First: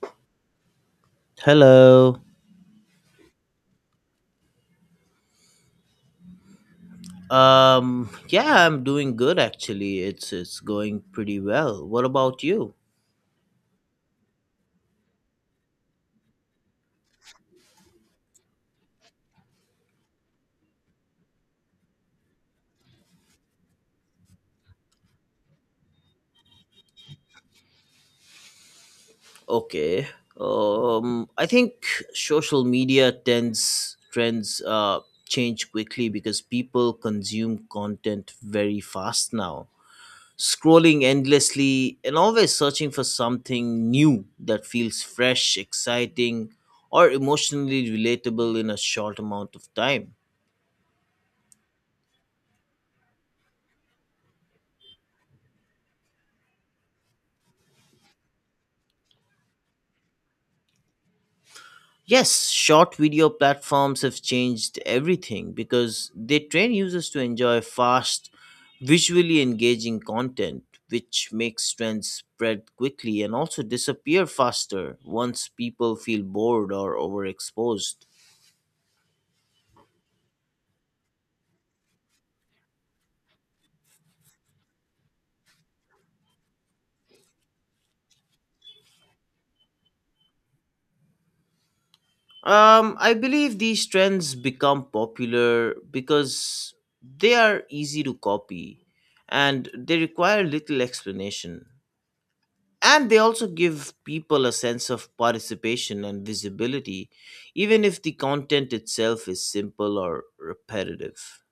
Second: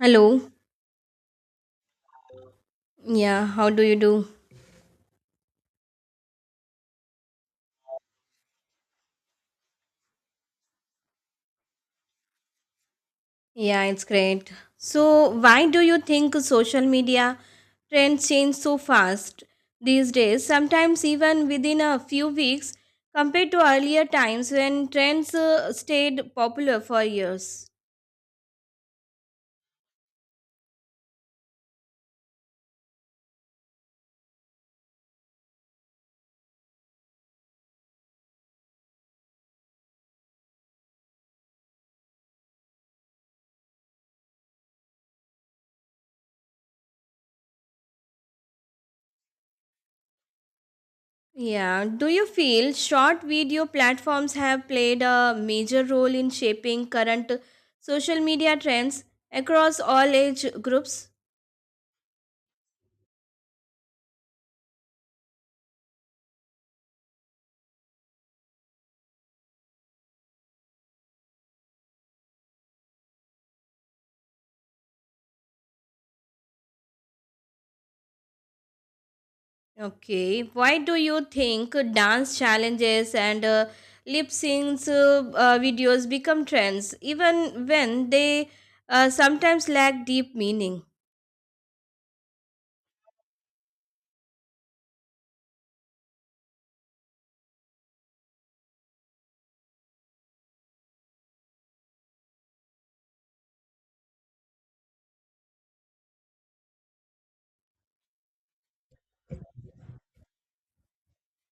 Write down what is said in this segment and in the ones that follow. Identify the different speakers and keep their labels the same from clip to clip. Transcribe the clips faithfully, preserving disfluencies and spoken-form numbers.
Speaker 1: Hello.
Speaker 2: Hello.
Speaker 1: Yeah, how do you do?
Speaker 2: Um yeah, I'm doing good actually. It's it's going pretty well. What about you?
Speaker 1: Yeah, it's great. So, why do you think social media trends change so fast these days? Sometimes even within a few weeks compared to earlier times when trends uh, stayed popular for years.
Speaker 2: Okay. Um I think social media tends trends uh change quickly because people consume content very fast now. Scrolling endlessly and always searching for something new that feels fresh, exciting, or emotionally relatable in a short amount of time.
Speaker 1: Yeah, do you feel short video platforms have played a major role in shaping current social media trends across all age groups?
Speaker 2: Yes, short video platforms have changed everything because they train users to enjoy fast, visually engaging content, which makes trends spread quickly and also disappear faster once people feel bored or overexposed.
Speaker 1: Okay, why do you think dance challenges and uh, lip syncs uh, uh, videos become trends even when they uh, sometimes lack deep meaning?
Speaker 2: Um, I believe these trends become popular because they are easy to copy and they require little explanation. And they also give people a sense of participation and visibility even if the content itself is simple or repetitive.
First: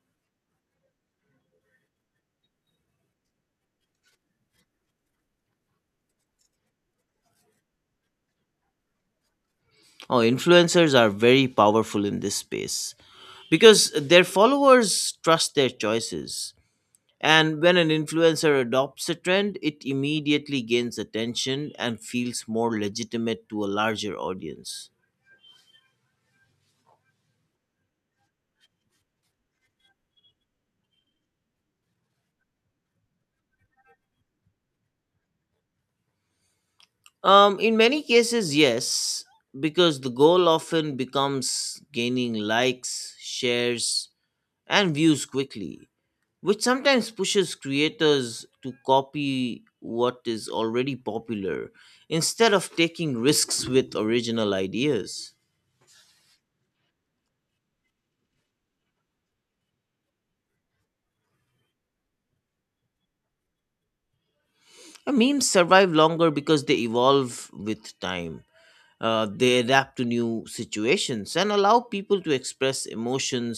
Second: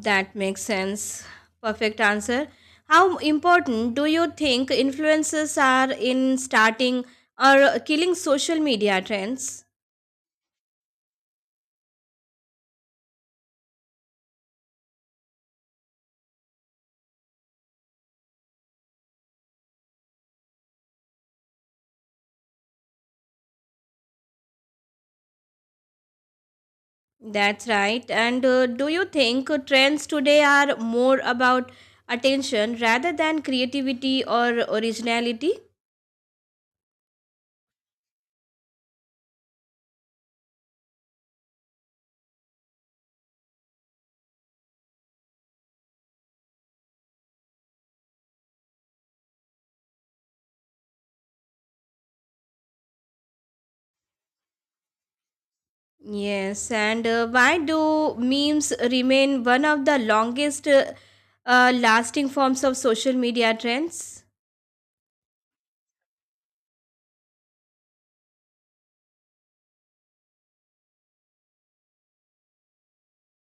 Speaker 1: That makes sense. Perfect answer. How important do you think influencers are in starting or killing social media trends?
Speaker 2: Oh, influencers are very powerful in this space because their followers trust their choices, and when an influencer adopts a trend it immediately gains attention and feels more legitimate to a larger audience.
Speaker 1: That's right. And uh, do you think trends today are more about attention rather than creativity or originality?
Speaker 2: Um, in many cases, yes, because the goal often becomes gaining likes, shares, and views quickly, which sometimes pushes creators to copy what is already popular instead of taking risks with original ideas.
Speaker 1: Yes, and uh, why do memes remain one of the longest uh, uh, lasting forms of social media trends?
Speaker 2: And memes survive longer because they evolve with time. Uh, they adapt to new situations and allow people to express emotions,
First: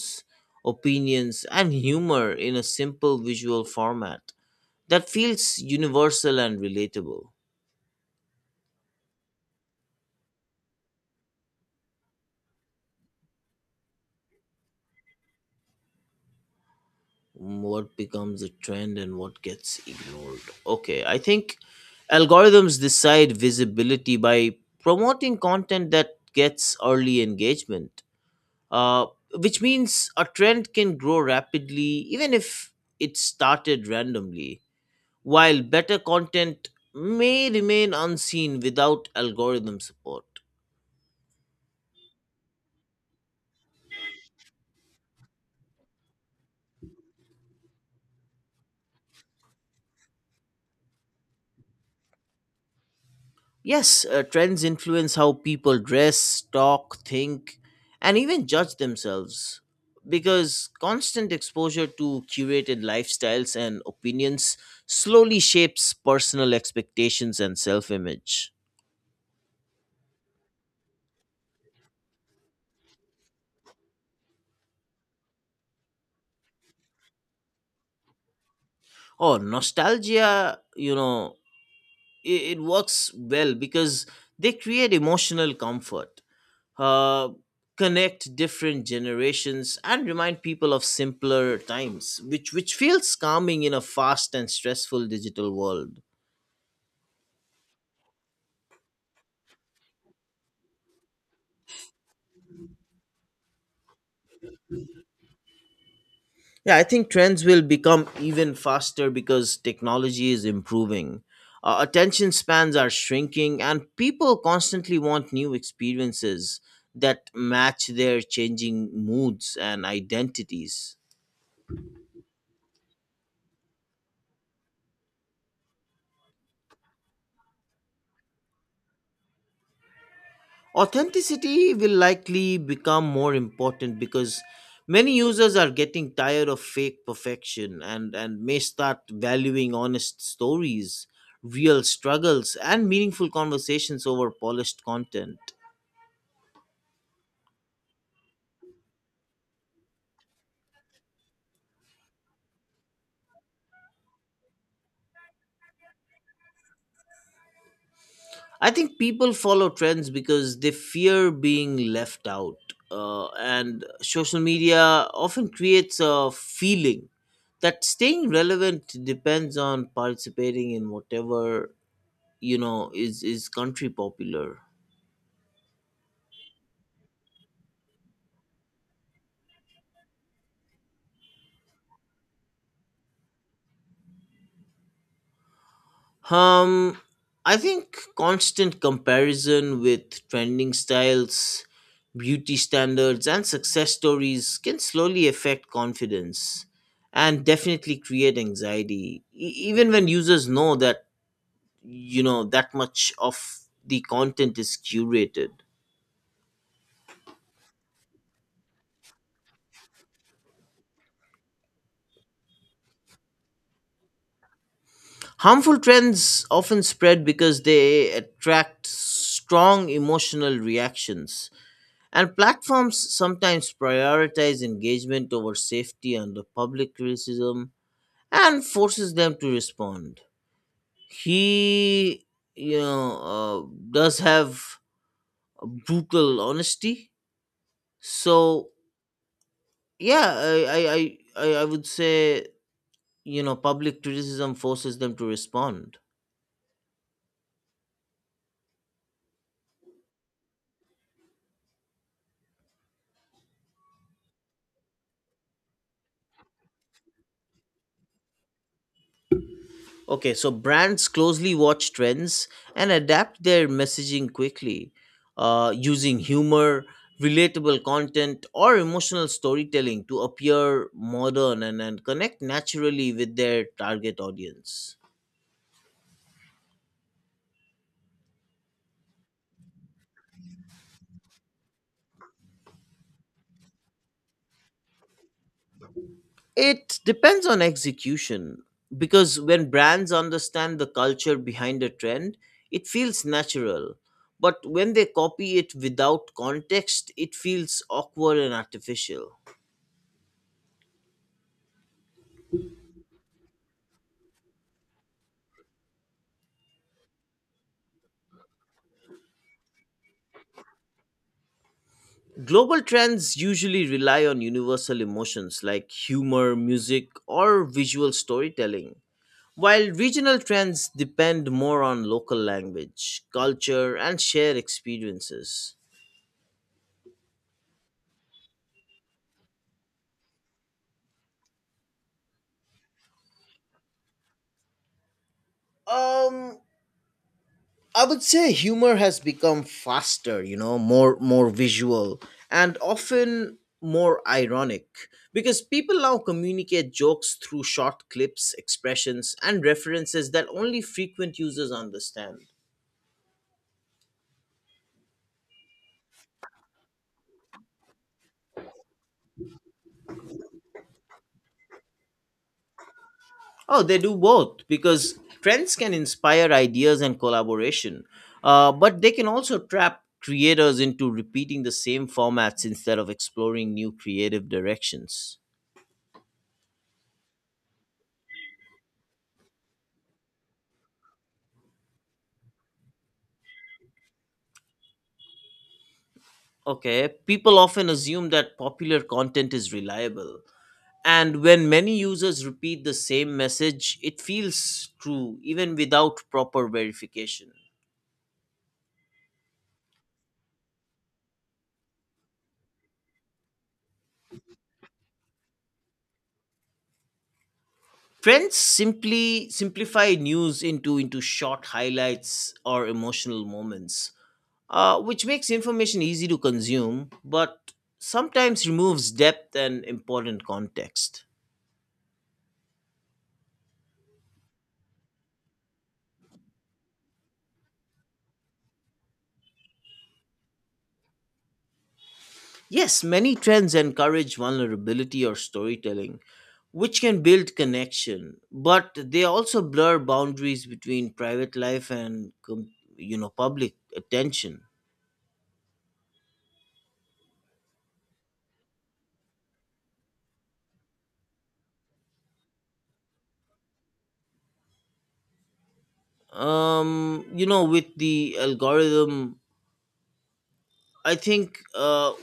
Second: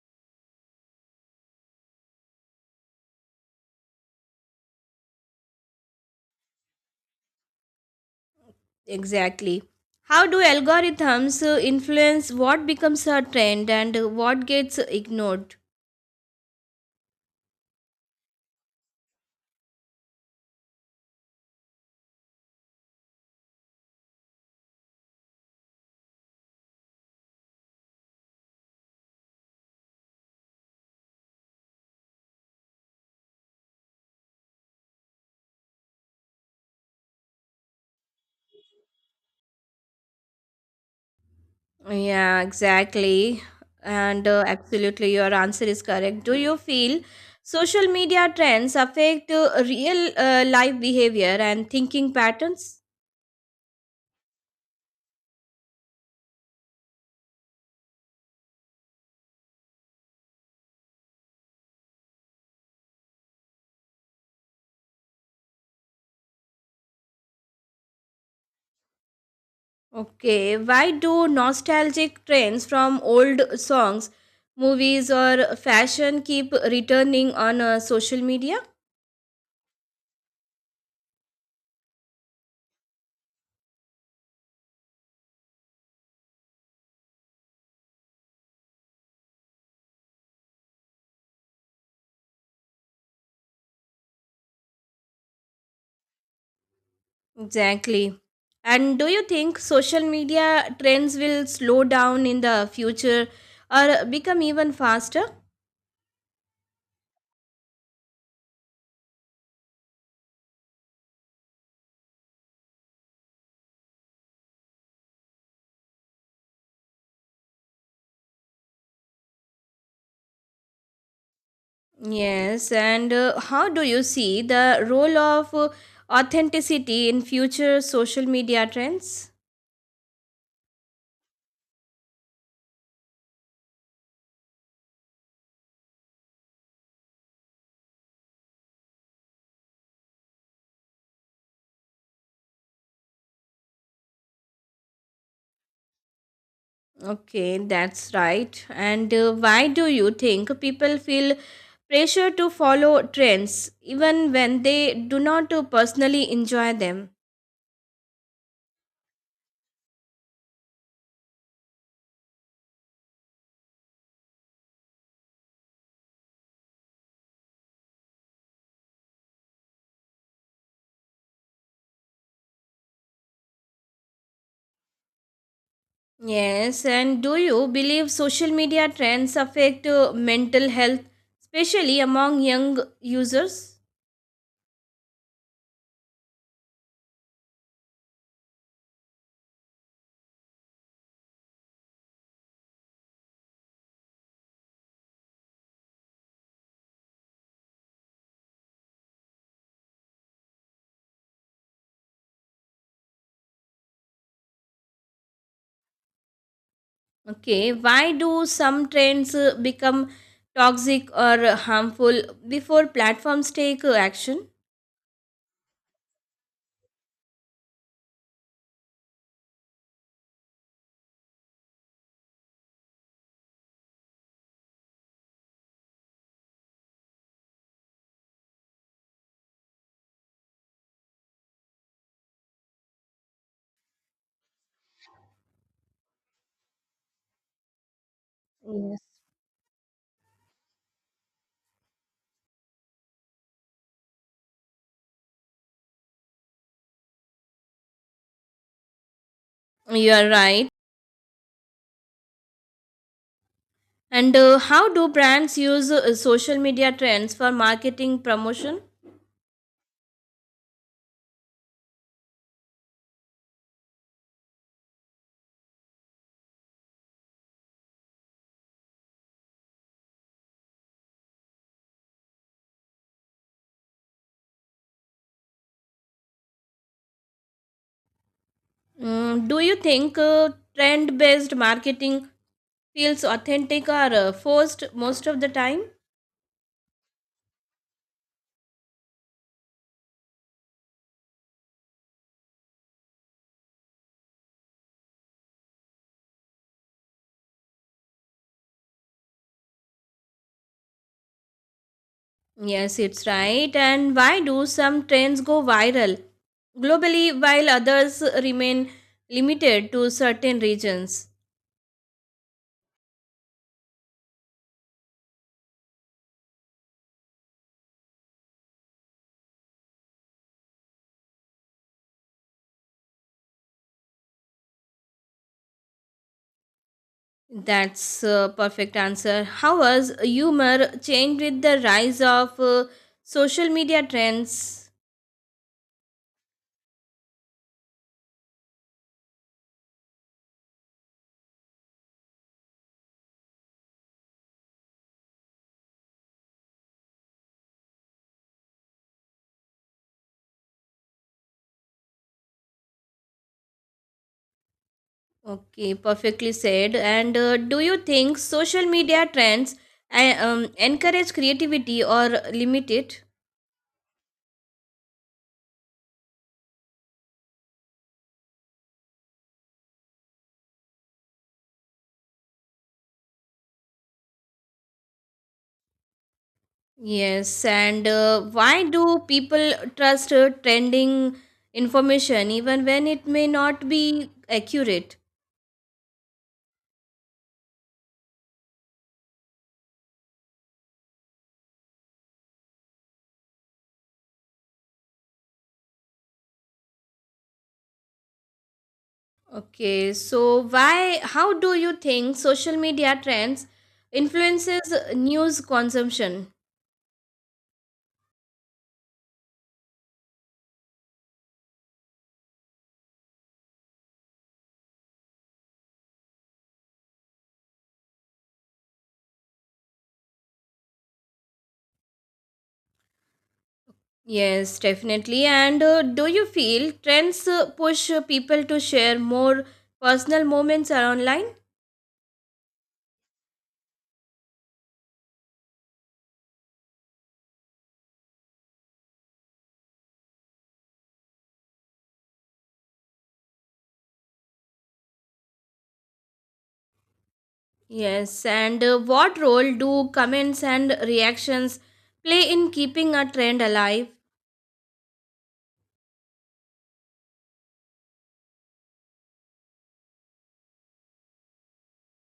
Speaker 2: opinions, and humor in a simple visual format that feels universal and relatable.
Speaker 1: Exactly. How do algorithms uh, influence what becomes a trend and uh, what gets ignored?
Speaker 2: What becomes a trend and what gets ignored? Okay, I think algorithms decide visibility by promoting content that gets early engagement, uh, which means a trend can grow rapidly even if it started randomly, while better content may remain unseen without algorithm support.
Speaker 1: Yeah, exactly. And uh, absolutely, your answer is correct. Do you feel social media trends affect uh, real uh, life behavior and thinking patterns?
Speaker 2: Yes, uh, trends influence how people dress, talk, think, and even judge themselves because constant exposure to curated lifestyles and opinions slowly shapes personal expectations and self image.
Speaker 1: Okay, why do nostalgic trends from old songs, movies, or fashion keep returning on uh, social media?
Speaker 2: Oh, nostalgia, you know, it, it works well because they create emotional comfort, uh, connect different generations and remind people of simpler times, which which feels calming in a fast and stressful digital world.
Speaker 1: Exactly. And do you think social media trends will slow down in the future or become even faster?
Speaker 2: Yeah, I think trends will become even faster because technology is improving, uh, attention spans are shrinking and people constantly want new experiences that match their changing moods and identities.
Speaker 1: Yes, and uh, how do you see the role of uh, authenticity in future social media trends?
Speaker 2: Authenticity will likely become more important because many users are getting tired of fake perfection, and, and may start valuing honest stories, real struggles, and meaningful conversations over polished content.
Speaker 1: Okay, that's right. And uh, why do you think people feel pressure to follow trends even when they do not uh, personally enjoy them?
Speaker 2: I think people follow trends because they fear being left out, uh, and social media often creates a feeling that staying relevant depends on participating in whatever you know is is country popular.
Speaker 1: Yes, and do you believe social media trends affect uh, mental health, especially among young users?
Speaker 2: um I think constant comparison with trending styles, beauty standards and success stories can slowly affect confidence and definitely create anxiety, E- even when users know that, you know that much of the content is curated.
Speaker 1: Okay, why do some trends uh, become toxic or harmful before platforms take uh, action?
Speaker 2: Harmful trends often spread because they attract strong emotional reactions. And platforms sometimes prioritize engagement over safety under public criticism and forces them to respond. He, you know, uh, does have a brutal honesty. So
Speaker 1: Yes.
Speaker 2: yeah, I, I, I, I I would say, you know, public criticism forces them to respond.
Speaker 1: You are right. And uh, how do brands use uh, social media trends for marketing promotion?
Speaker 2: Okay, so brands closely watch trends and adapt their messaging quickly, uh, using humor, relatable content, or emotional storytelling to appear modern and, and connect naturally with their target audience.
Speaker 1: Mm, do you think uh, trend based marketing feels authentic or uh, forced most of the time?
Speaker 2: It depends on execution, because when brands understand the culture behind a trend, it feels natural. But when they copy it without context, it feels awkward and artificial.
Speaker 1: Yes, it's right. And why do some trends go viral globally while others remain limited to certain regions?
Speaker 2: Global trends usually rely on universal emotions like humor, music, or visual storytelling, while regional trends depend more on local language, culture, and shared experiences.
Speaker 1: That's a perfect answer. How has humor changed with the rise of uh, social media trends?
Speaker 2: Um, I would say humor has become faster, you know, more more visual and often more ironic because people now communicate jokes through short clips, expressions, and references that only frequent users understand.
Speaker 1: Okay, perfectly said. And uh, do you think social media trends uh, um, encourage creativity or limit it?
Speaker 2: Oh, they do both, because trends can inspire ideas and collaboration, uh, but they can also trap creators into repeating the same formats instead of exploring new creative directions.
Speaker 1: Yes, and uh, why do people trust uh, trending information even when it may not be accurate?
Speaker 2: Okay, people often assume that popular content is reliable. And when many users repeat the same message, it feels true even without proper verification.
Speaker 1: Okay, so why, how do you think social media trends influences news consumption?
Speaker 2: Trends simply simplify news into, into short highlights or emotional moments, uh, which makes information easy to consume, but sometimes removes depth and important context.
Speaker 1: Yes, definitely. And uh, do you feel trends uh, push uh, people to share more personal moments are online?
Speaker 2: Yes, many trends encourage vulnerability or storytelling, which can build connection, but they also blur boundaries between private life and com- you know, public attention.
Speaker 1: Yes, and uh, what role do comments and reactions play in keeping a trend alive?
Speaker 2: Um, you know, with the algorithm, I think uh,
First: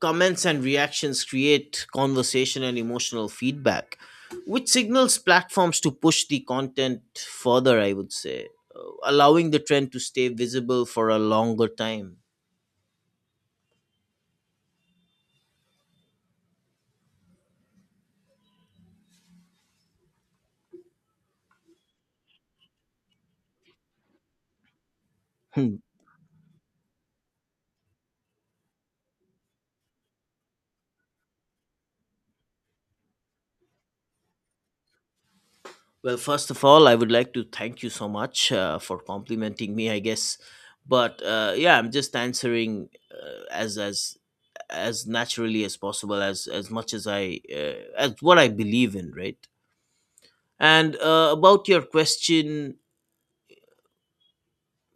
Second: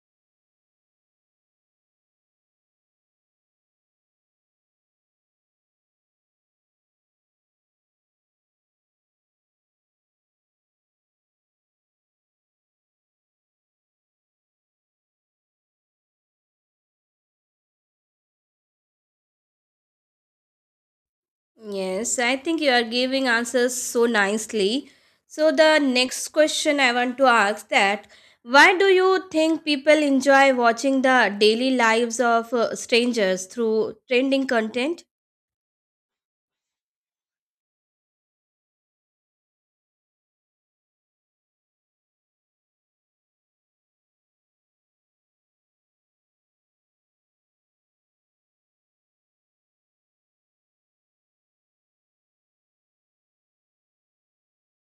Speaker 2: comments and reactions create conversation and emotional feedback, which signals platforms to push the content further, I would say, uh, allowing the trend to stay visible for a longer time.
Speaker 1: Yes, I think you are giving answers so nicely. So
Speaker 2: Hmm.
Speaker 1: the next question I want to ask that why do you think people enjoy watching the daily lives of uh, strangers through trending content?
Speaker 2: Well, first of all, I would like to thank you so much uh, for complimenting me, I guess. But uh, yeah, I'm just answering uh, as as as naturally as possible, as as much as I uh, as what I believe in, right? And uh, about your question.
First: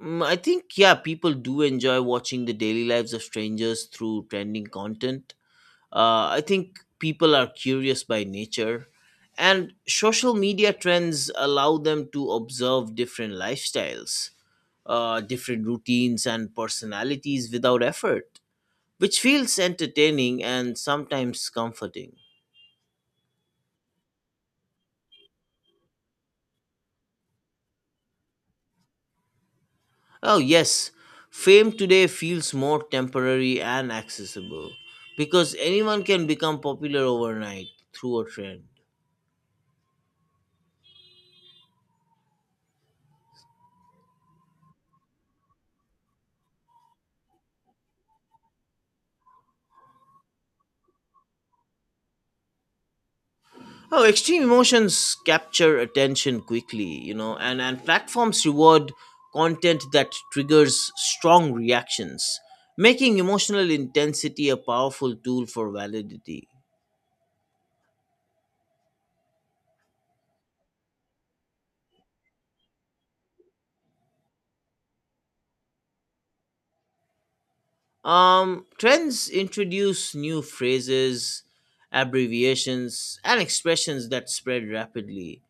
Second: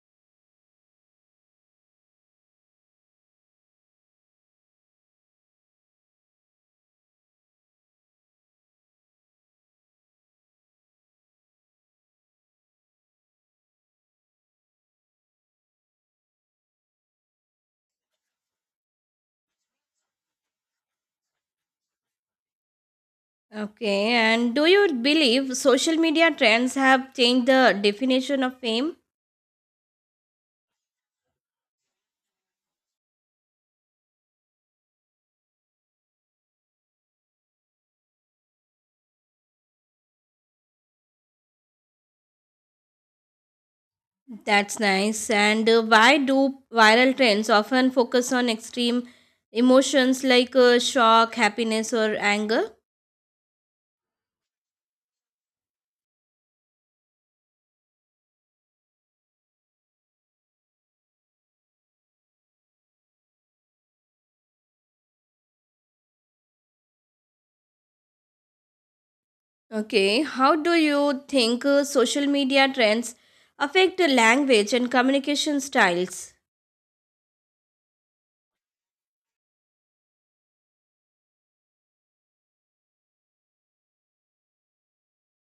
Speaker 2: Mm, I think yeah, people do enjoy watching the daily lives of strangers through trending content. Uh, I think people are curious by nature, and social media trends allow them to observe different lifestyles, uh, different routines, and personalities without effort, which feels entertaining and sometimes comforting.
Speaker 1: Okay, and do you believe social media trends have changed the definition of fame?
Speaker 2: Oh, yes. Fame today feels more temporary and accessible because anyone can become popular overnight through a trend.
Speaker 1: That's nice. And uh, why do viral trends often focus on extreme emotions like uh, shock, happiness, or anger?
Speaker 2: Oh, extreme emotions capture attention quickly, you know, and, and platforms reward content that triggers strong reactions, making emotional intensity a powerful tool for validity.
Speaker 1: Okay, how do you think uh, social media trends affect the language and communication styles?
Speaker 2: Um, trends introduce new phrases, abbreviations, and expressions that spread rapidly,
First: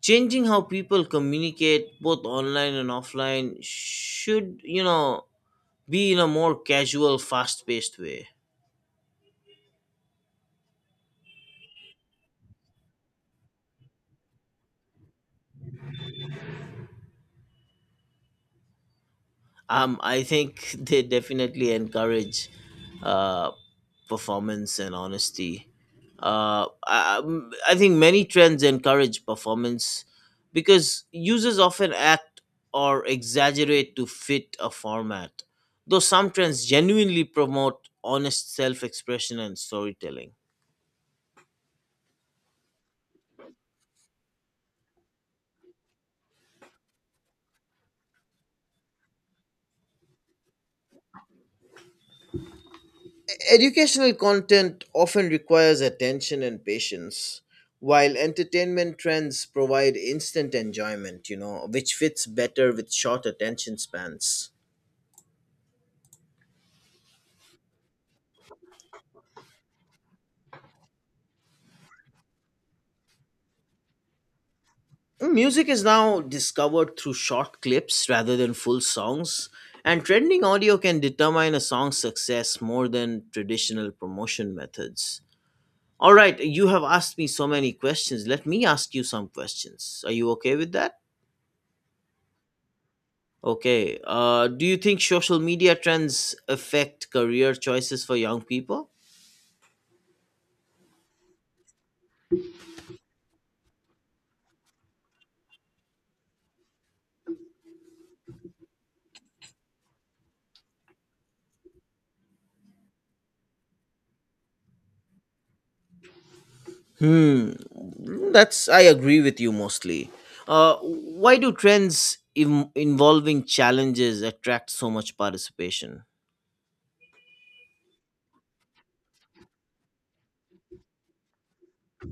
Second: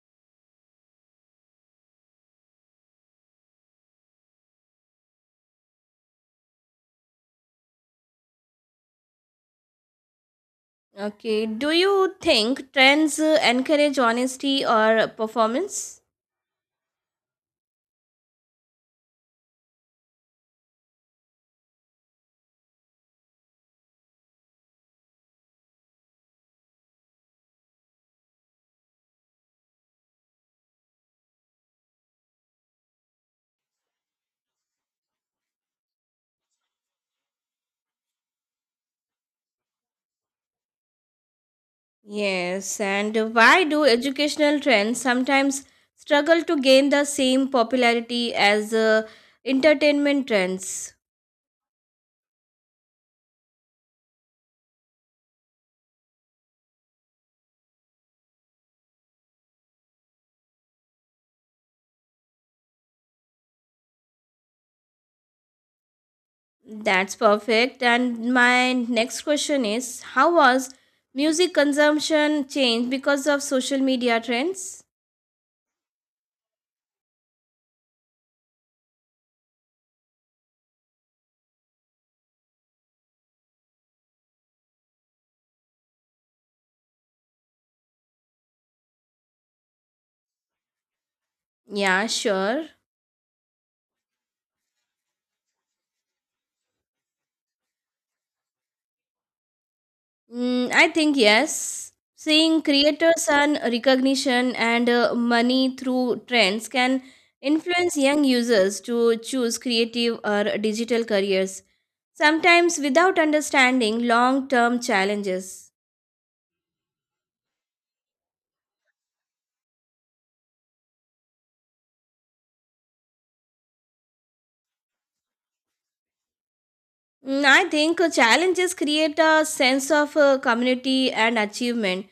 Speaker 2: changing how people communicate both online and offline, should you know be in a more casual, fast paced way.
Speaker 1: Okay, do you think trends uh, encourage honesty or performance?
Speaker 2: um I think they definitely encourage uh performance and honesty. uh i, I'm- I think many trends encourage performance because users often act or exaggerate to fit a format, though some trends genuinely promote honest self-expression and storytelling.
Speaker 1: Yes, and why do educational trends sometimes struggle to gain the same popularity as uh, entertainment trends?
Speaker 2: Educational content often requires attention and patience, while entertainment trends provide instant enjoyment, you know, which fits better with short attention spans.
Speaker 1: That's perfect. And my next question is, how was music consumption changed because of social media trends?
Speaker 2: Music is now discovered through short clips rather than full songs, and trending audio can determine a song's success more than traditional promotion methods. All right, you have asked me so many questions. Let me ask you some questions. Are you okay with that?
Speaker 1: Yeah, sure.
Speaker 2: Okay. Uh, do you think social media trends affect career choices for young people?
Speaker 1: Mm, I think yes. Seeing creators earn recognition and uh, money through trends can influence young users to choose creative or digital careers, sometimes without understanding long term challenges.
Speaker 2: Hmm. That's, I agree with you mostly. Uh, why do trends Im- involving challenges attract so much participation?
Speaker 1: Mm, I think uh, challenges create a sense of uh, community and achievement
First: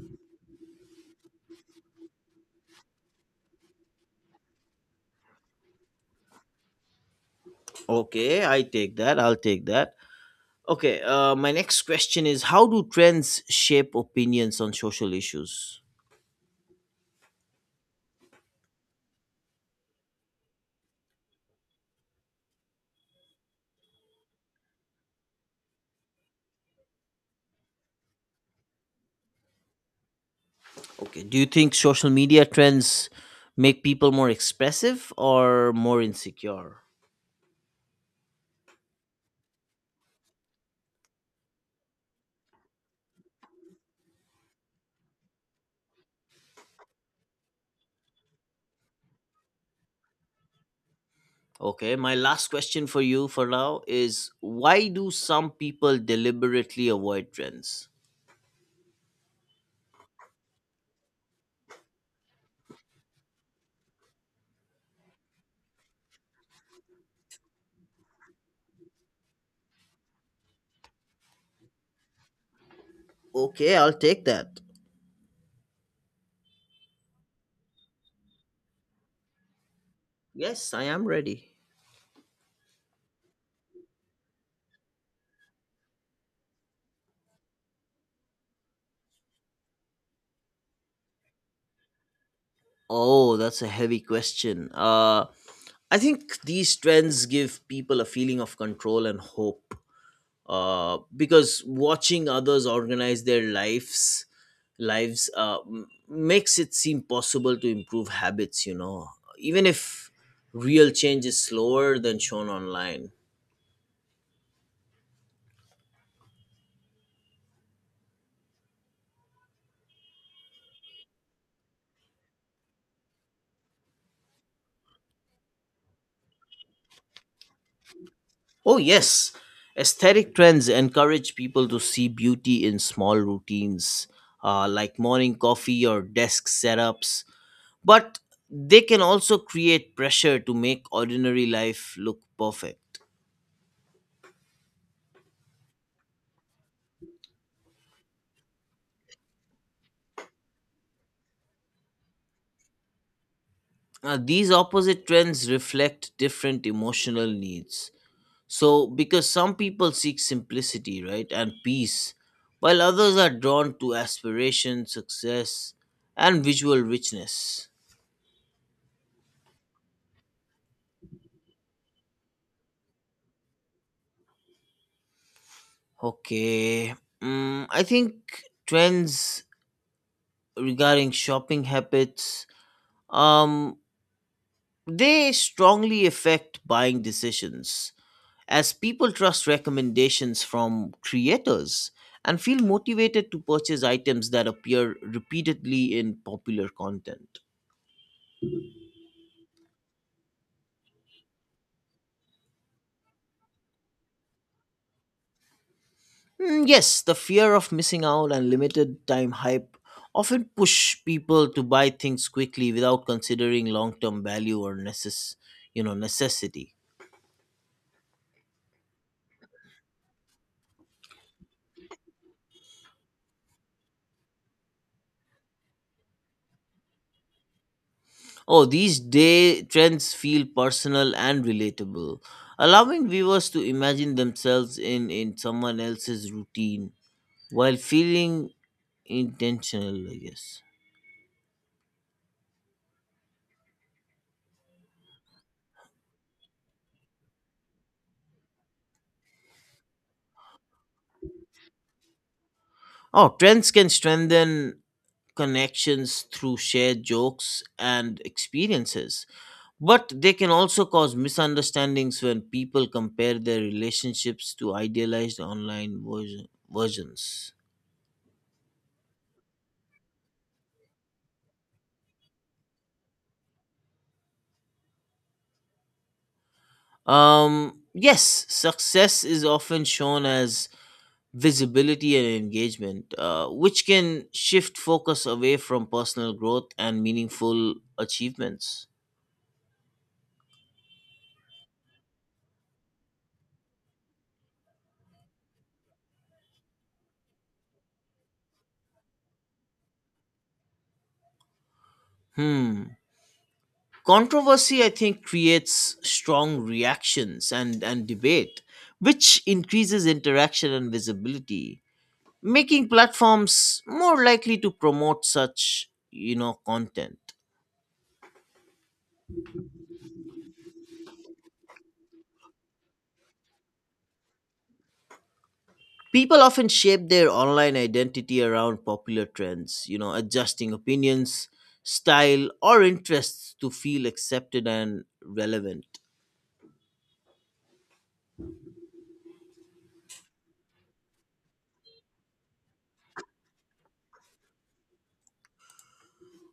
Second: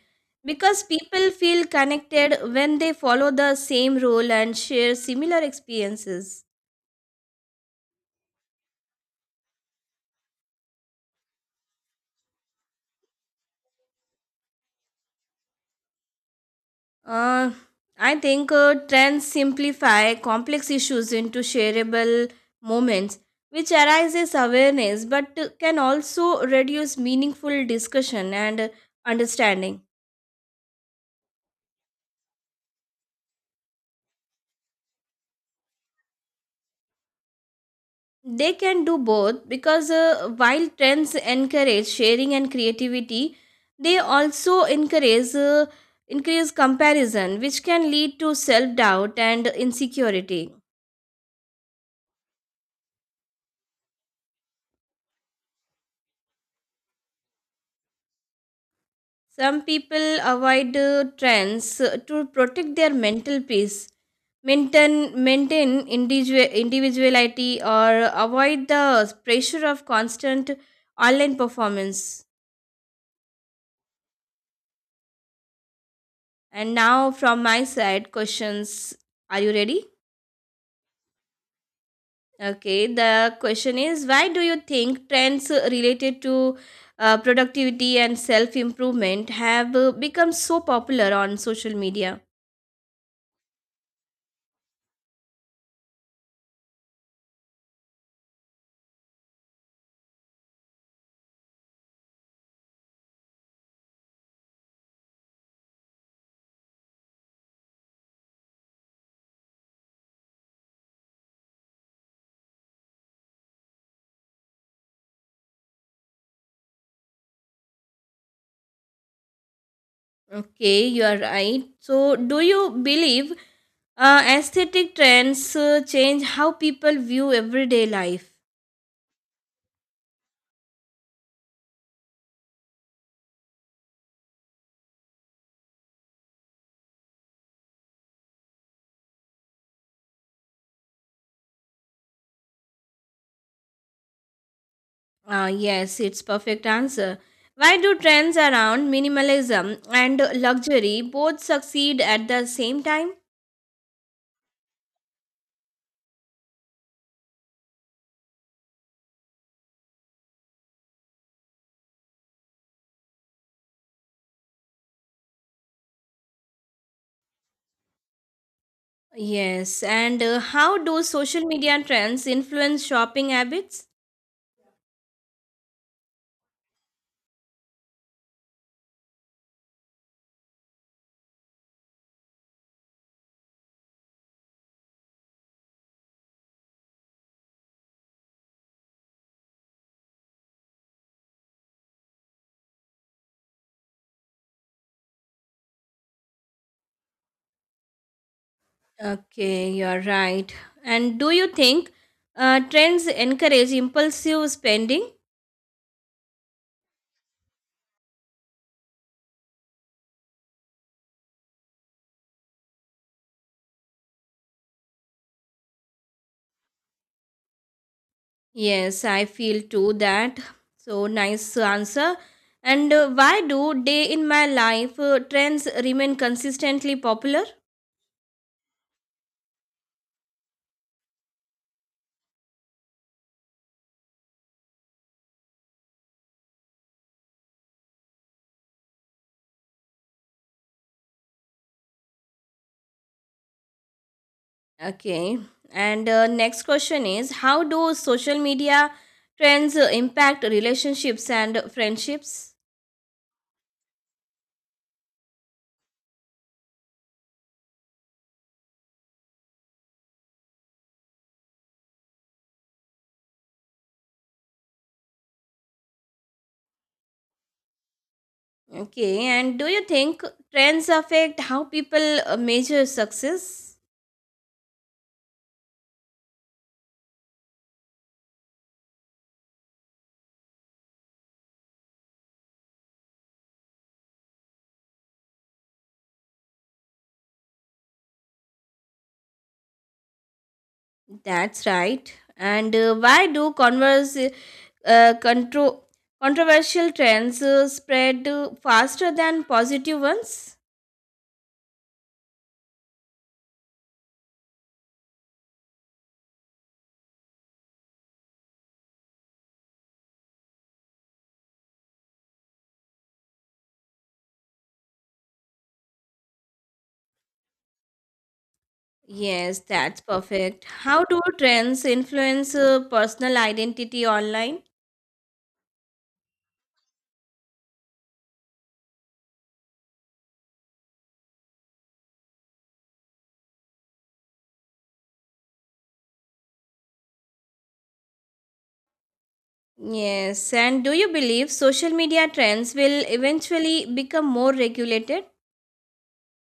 Speaker 1: because people feel connected when they follow the same role and share similar experiences.
Speaker 2: Okay, I take that. I'll take that. Okay. Uh, my next question is: how do trends shape opinions on social issues?
Speaker 1: Uh, I think uh, trends simplify complex issues into shareable moments, which arises awareness but uh, can also reduce meaningful discussion and uh, understanding.
Speaker 2: Okay. Do you think social media trends make people more expressive or more insecure?
Speaker 1: They can do both because uh, while trends encourage sharing and creativity, they also encourage uh, increase comparison, which can lead to self doubt and insecurity.
Speaker 2: Okay, my last question for you for now is, why do some people deliberately avoid trends?
Speaker 1: Some people avoid uh, trends uh, to protect their mental peace, maintain, maintain individual, individuality, or avoid the pressure of constant online performance.
Speaker 2: Okay, I'll take that.
Speaker 1: And now, from my side, questions. Are you ready?
Speaker 2: Yes, I am ready.
Speaker 1: Okay, the question is, why do you think trends uh, related to uh, productivity and self improvement have uh, become so popular on social media?
Speaker 2: Oh, that's a heavy question. Uh I think these trends give people a feeling of control and hope. Uh, because watching others organize their lives, lives uh, m- makes it seem possible to improve habits. You know, even if real change is slower than shown online.
Speaker 1: Okay, you are right. So, do you believe Uh, aesthetic trends uh, change how people view everyday life?
Speaker 2: Oh, yes. Aesthetic trends encourage people to see beauty in small routines, uh, like morning coffee or desk setups, but they can also create pressure to make ordinary life look perfect.
Speaker 1: Uh, yes, it's perfect answer. Why do trends around minimalism and luxury both succeed at the same time?
Speaker 2: Uh, these opposite trends reflect different emotional needs. So, because some people seek simplicity, right, and peace, while others are drawn to aspiration, success, and visual richness.
Speaker 1: Yes, and uh, how do social media trends influence shopping habits?
Speaker 2: Okay. Mm, I think trends regarding shopping habits, um they strongly affect buying decisions as people trust recommendations from creators and feel motivated to purchase items that appear repeatedly in popular content.
Speaker 1: Okay, you're right. And do you think uh, trends encourage impulsive spending?
Speaker 2: Mm, yes, the fear of missing out and limited time hype often push people to buy things quickly without considering long-term value or necess- you know, necessity.
Speaker 1: Yes, I feel too that. So nice answer. And uh, why do day in my life uh, trends remain consistently popular?
Speaker 2: Oh, these day trends feel personal and relatable, allowing viewers to imagine themselves in, in someone else's routine while feeling intentional, I guess.
Speaker 1: Okay. And uh, next question is, how do social media trends uh, impact relationships and friendships?
Speaker 2: Oh, trends can strengthen connections through shared jokes and experiences, but they can also cause misunderstandings when people compare their relationships to idealized online version, versions.
Speaker 1: Okay. And do you think trends affect how people uh, measure success?
Speaker 2: Um, yes, success is often shown as visibility and engagement, uh, which can shift focus away from personal growth and meaningful achievements.
Speaker 1: That's right. And uh, why do converse uh, contro- controversial trends uh, spread uh, faster than positive ones?
Speaker 2: Hmm. Controversy, I think, creates strong reactions and, and debate, which increases interaction and visibility, making platforms more likely to promote such, you know, content.
Speaker 1: Yes, that's perfect. How do trends influence uh, personal identity online?
Speaker 2: People often shape their online identity around popular trends, you know, adjusting opinions, style, or interests to feel accepted and relevant.
Speaker 1: Yes, and do you believe social media trends will eventually become more regulated?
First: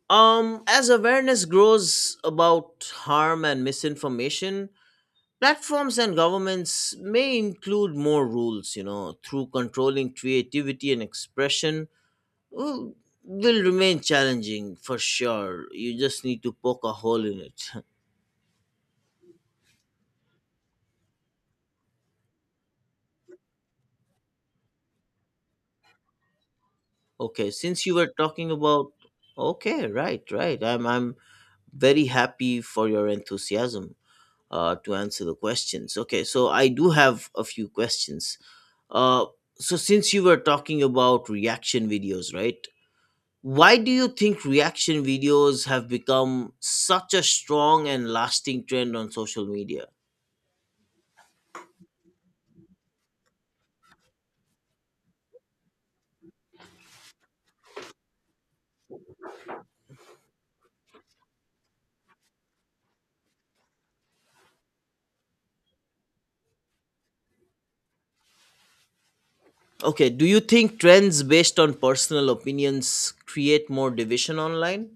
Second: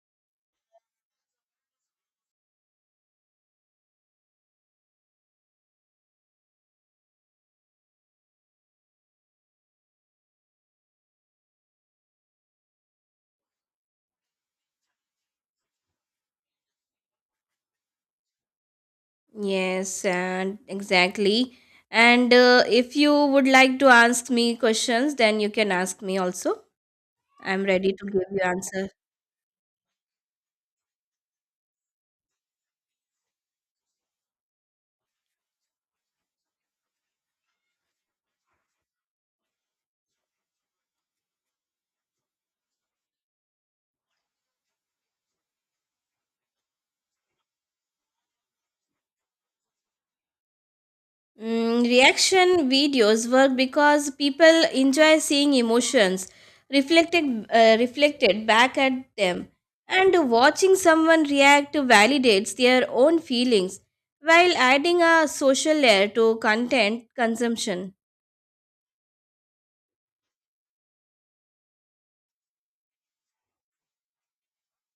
Speaker 2: Um, as awareness grows about harm and misinformation, platforms and governments may include more rules, you know, through controlling creativity and expression. Will, will remain challenging for sure. You just need to poke a hole in it.
Speaker 1: Yes, and exactly. And uh, if you would like to ask me questions, then you can ask me also.
Speaker 2: Okay,
Speaker 1: I'm
Speaker 2: since
Speaker 1: ready
Speaker 2: you
Speaker 1: to
Speaker 2: were
Speaker 1: give you
Speaker 2: talking about
Speaker 1: answer.
Speaker 2: okay, right, right. I'm I'm very happy for your enthusiasm uh to answer the questions. Okay, so I do have a few questions. Uh so since you were talking about reaction videos, right? Why do you think reaction videos have become such a strong and lasting trend on social media?
Speaker 1: Mm, reaction videos work because people enjoy seeing emotions reflected uh, reflected back at them, and watching someone react validates their own feelings while adding a social layer to content consumption.
Speaker 2: Okay, do you think trends based on personal opinions create more division online?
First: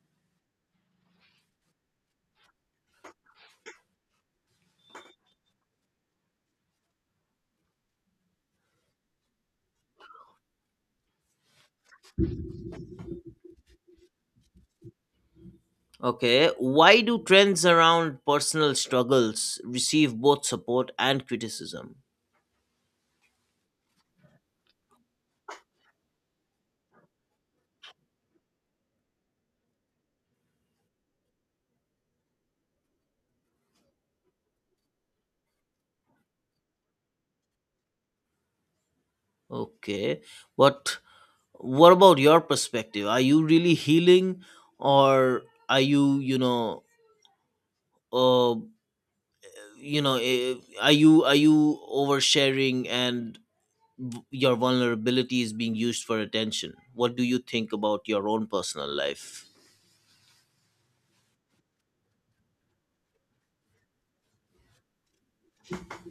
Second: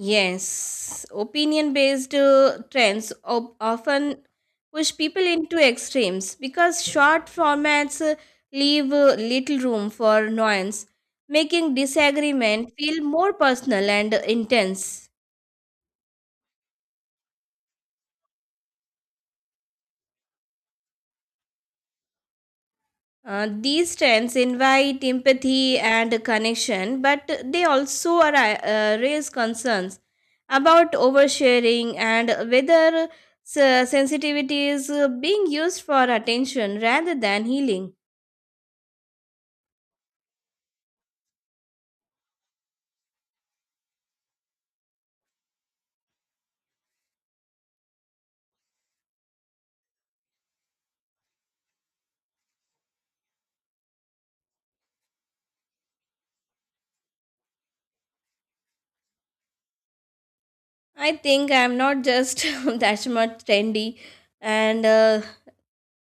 Speaker 1: Yes, opinion based uh, trends op- often push people into extremes because short formats uh, leave uh, little room for nuance, making disagreement feel more personal and intense.
Speaker 2: Okay, why do trends around personal struggles receive both support and criticism?
Speaker 1: Uh, these trends invite empathy and connection, but they also are, uh, raise concerns about oversharing and whether s- sensitivity is uh, being used for attention rather than healing.
Speaker 2: Okay, but what about your perspective? Are you really healing, or are you, you know, uh, you know, eh, are you are you oversharing, and your vulnerability is being used for attention? What do you think about your own personal life?
Speaker 1: I think I'm not just that much trendy, and uh,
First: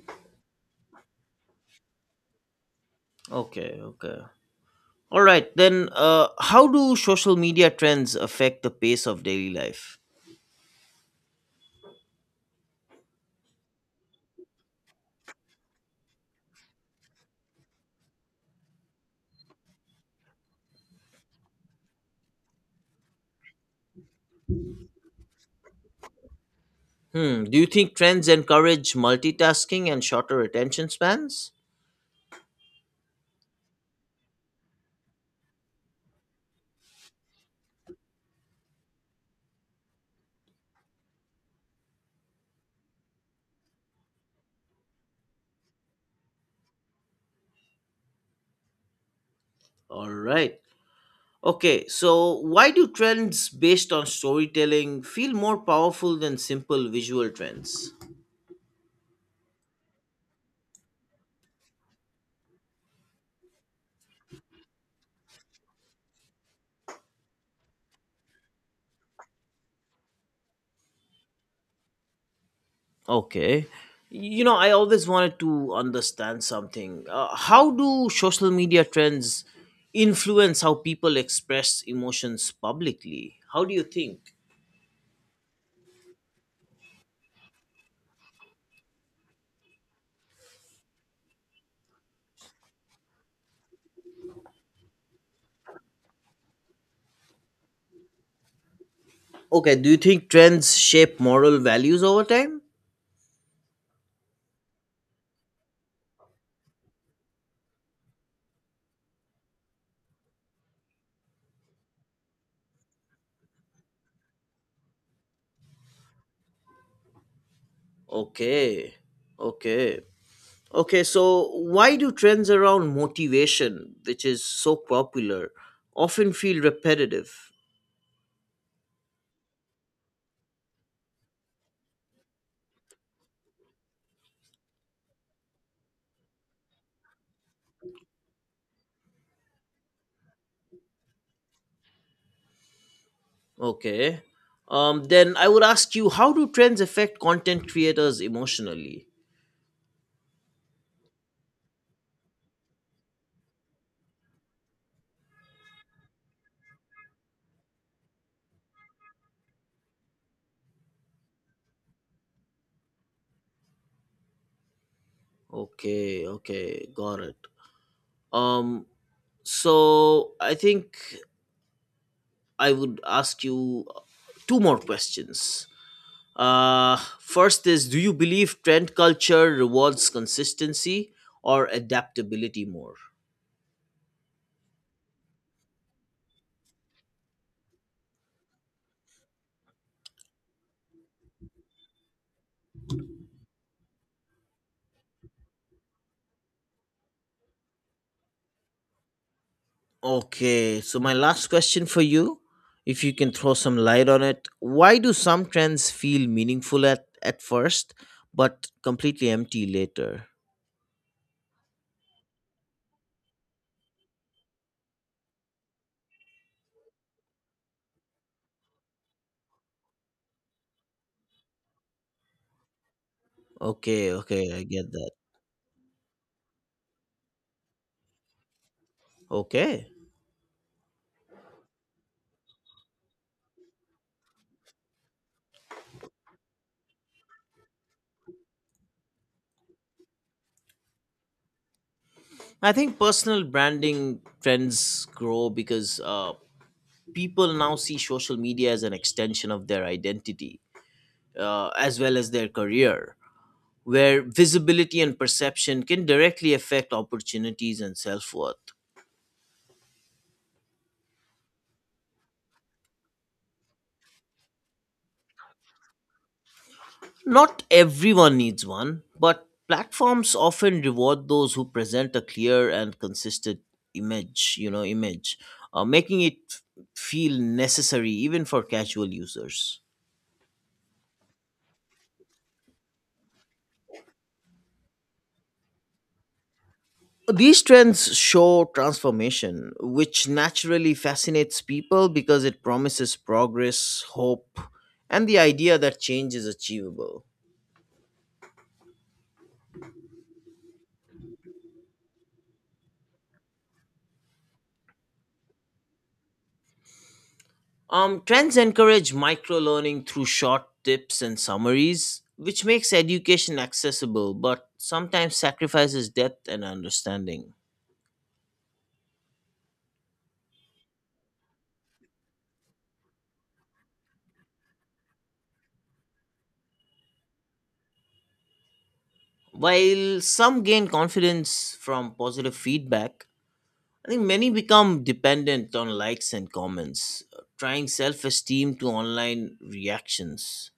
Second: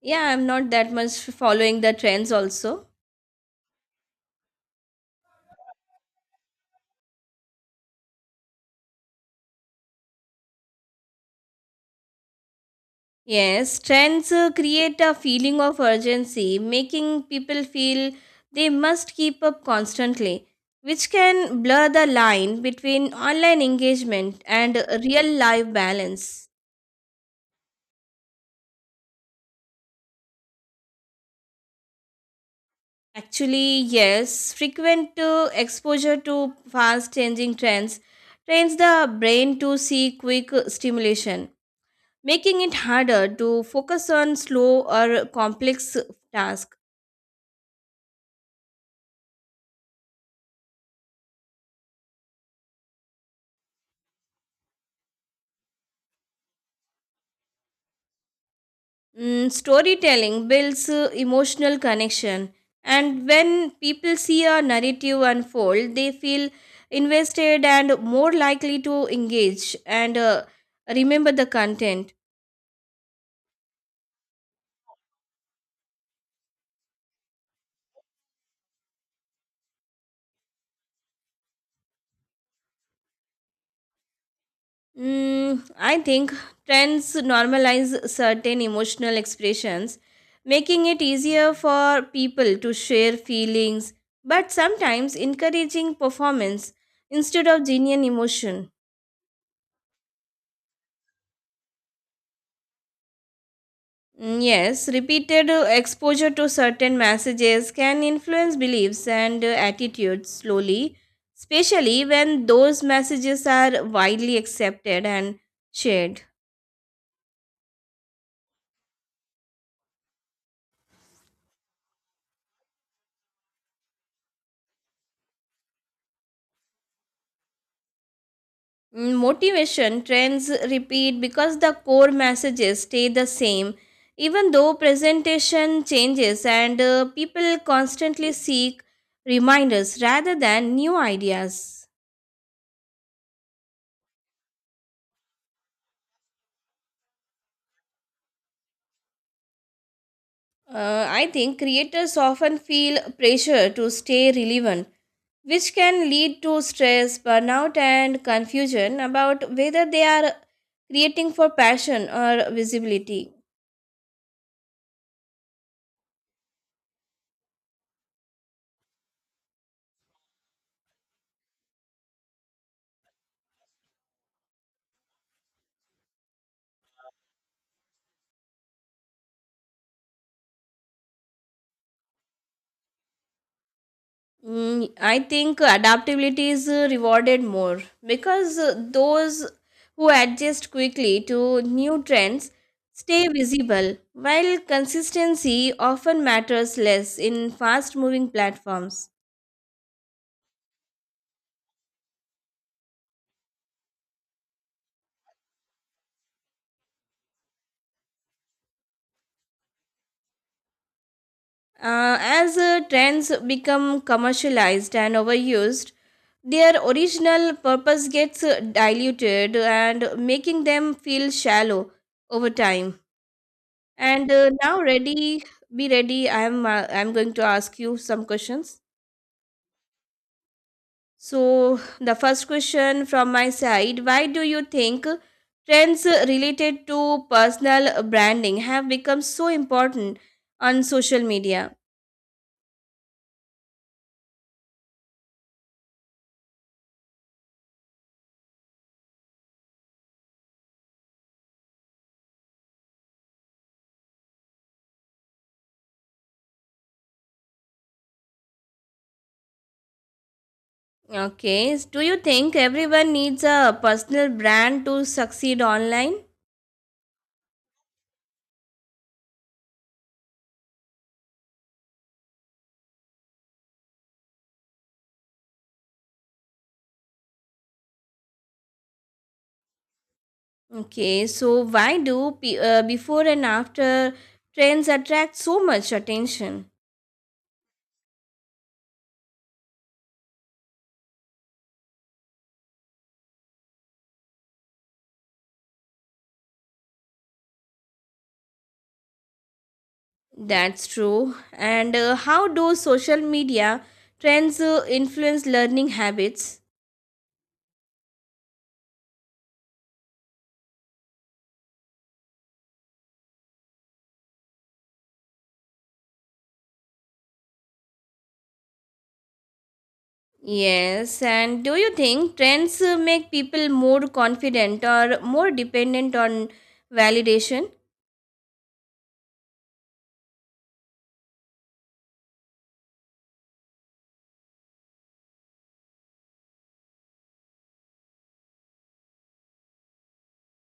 Speaker 1: yeah, I'm not that much following the trends also.
Speaker 2: Okay, okay. All right, then, uh, how do social media trends affect the pace of daily life?
Speaker 1: Yes, trends uh, create a feeling of urgency, making people feel they must keep up constantly, which can blur the line between online engagement and real life balance.
Speaker 2: Hmm, do you think trends encourage multitasking and shorter attention spans?
Speaker 1: Actually, yes, frequent uh, exposure to fast changing trends trains the brain to seek quick stimulation, making it harder to focus on slow or complex tasks.
Speaker 2: All right. Okay, so why do trends based on storytelling feel more powerful than simple visual trends?
Speaker 1: Mm, storytelling builds uh, emotional connection, and when people see a narrative unfold, they feel invested and more likely to engage and uh, remember the content.
Speaker 2: Okay. You know, I always wanted to understand something. Uh, how do social media trends influence how people express emotions publicly? How do you think?
Speaker 1: Mm, I think trends normalize certain emotional expressions, making it easier for people to share feelings, but sometimes encouraging performance instead of genuine emotion.
Speaker 2: Okay, do you think trends shape moral values over time?
Speaker 1: Mm, yes, repeated uh, exposure to certain messages can influence beliefs and uh, attitudes slowly, especially when those messages are widely accepted and shared.
Speaker 2: Okay. Okay. Okay, so why do trends around motivation, which is so popular, often feel repetitive?
Speaker 1: Mm, motivation trends repeat because the core messages stay the same, even though presentation changes and uh, people constantly seek reminders rather than new ideas.
Speaker 2: Okay. Um then I would ask you, how do trends affect content creators emotionally?
Speaker 1: Uh, I think creators often feel pressure to stay relevant, which can lead to stress, burnout, and confusion about whether they are creating for passion or visibility.
Speaker 2: Okay, okay, got it. Um so I think I would ask you two more questions. Uh, first is, do you believe trend culture rewards consistency or adaptability more?
Speaker 1: Mm, I think adaptability is uh, rewarded more because uh, those who adjust quickly to new trends stay visible, while consistency often matters less in fast moving platforms.
Speaker 2: Okay, so my last question for you, if you can throw some light on it, why do some trends feel meaningful at, at first but completely empty later?
Speaker 1: Uh, as uh, trends become commercialized and overused, their original purpose gets uh, diluted and making them feel shallow over time.
Speaker 2: Okay,
Speaker 1: And uh,
Speaker 2: okay, I
Speaker 1: now,
Speaker 2: get that.
Speaker 1: ready, be ready. I'm uh, I'm going to ask you some questions.
Speaker 2: Okay.
Speaker 1: So the first question from my side: why do you think trends uh, related to personal branding have become so important on social media?
Speaker 2: I think personal branding trends grow because uh, people now see social media as an extension of their identity, uh, as well as their career, where visibility and perception can directly affect opportunities and self worth.
Speaker 1: Okay. s- Do you think everyone needs a personal brand to succeed online?
Speaker 2: Not everyone needs one, but platforms often reward those who present a clear and consistent image, you know, image, uh, making it feel necessary even for casual users.
Speaker 1: Okay. So why do pe- uh, before and after trends attract so much attention?
Speaker 2: These trends show transformation, which naturally fascinates people because it promises progress, hope, and the idea that change is achievable.
Speaker 1: That's true. And uh, how do social media trends uh, influence learning habits?
Speaker 2: Um, trends encourage micro learning through short tips and summaries, which makes education accessible but sometimes sacrifices depth and understanding.
Speaker 1: Yes. And do you think trends uh, make people more confident or more dependent on validation?
Speaker 2: While some gain confidence from positive feedback, I think many become dependent on likes and comments, uh, trying self esteem to online reactions.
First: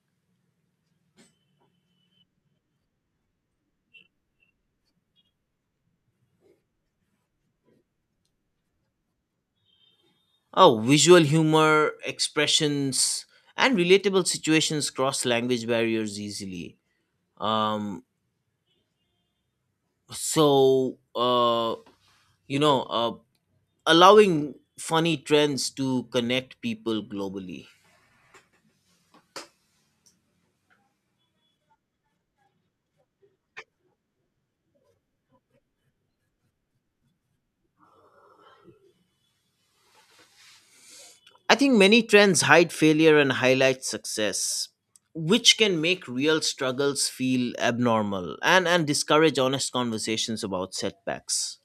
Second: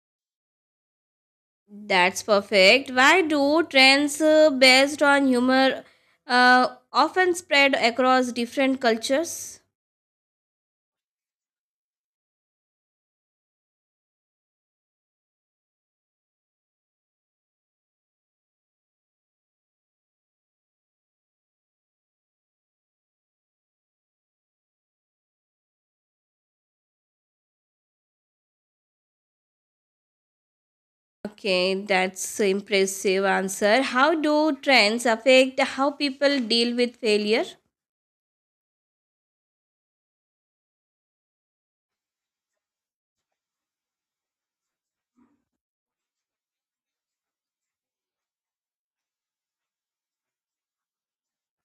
Speaker 1: That's perfect. Why do trends uh, based on humor uh, often spread across different cultures?
Speaker 2: Oh, visual humor, expressions, and relatable situations cross language barriers easily. Um, so, uh, you know, uh, allowing funny trends to connect people globally.
Speaker 1: Okay, that's impressive answer. How do trends affect how people deal with failure?
Speaker 2: I think many trends hide failure and highlight success, which can make real struggles feel abnormal, and, and discourage honest conversations about setbacks.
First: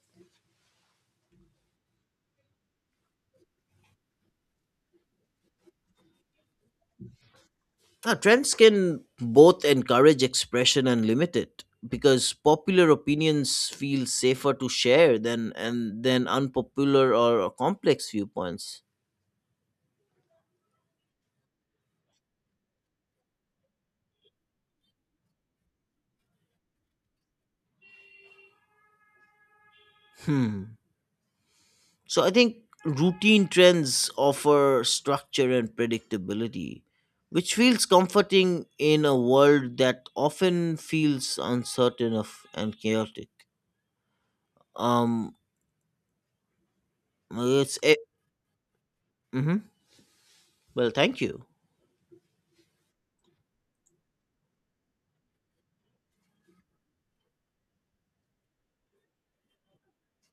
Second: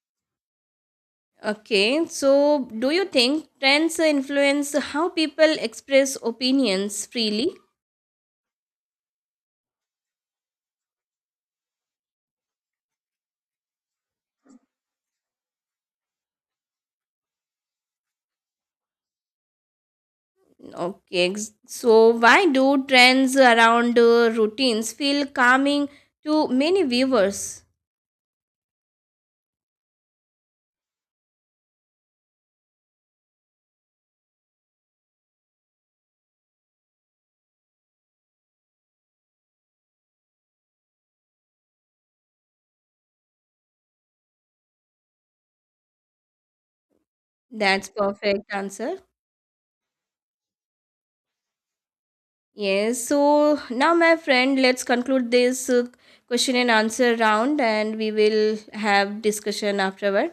Speaker 1: Okay, so do you think trends influence how people express opinions freely?
Speaker 2: Now, trends can both encourage expression and limit it because popular opinions feel safer to share than, and than unpopular, or, or complex viewpoints.
Speaker 1: Okay, ex- so why do trends around uh, routines feel calming to many viewers?
Speaker 2: Hmm. So I think routine trends offer structure and predictability, which feels comforting in a world that often feels uncertain of and chaotic. Um, it's
Speaker 1: That's
Speaker 2: it.
Speaker 1: perfect answer.
Speaker 2: Hmm. Well, thank you.
Speaker 1: Yes, so now, my friend, let's conclude this uh, question and answer round, and we will have discussion afterward.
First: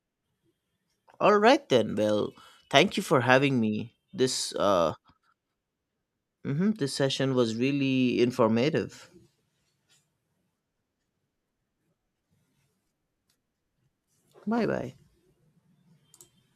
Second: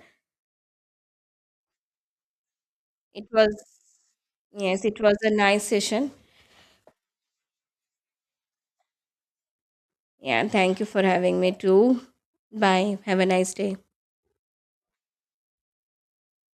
Speaker 2: All right then. Well, thank you for
Speaker 1: It was,
Speaker 2: having me. This
Speaker 1: yes,
Speaker 2: uh,
Speaker 1: it was a nice session.
Speaker 2: mhm, this session was really informative.
Speaker 1: Yeah, thank you for having me too. Bye. Have a nice day.
Speaker 2: Bye bye.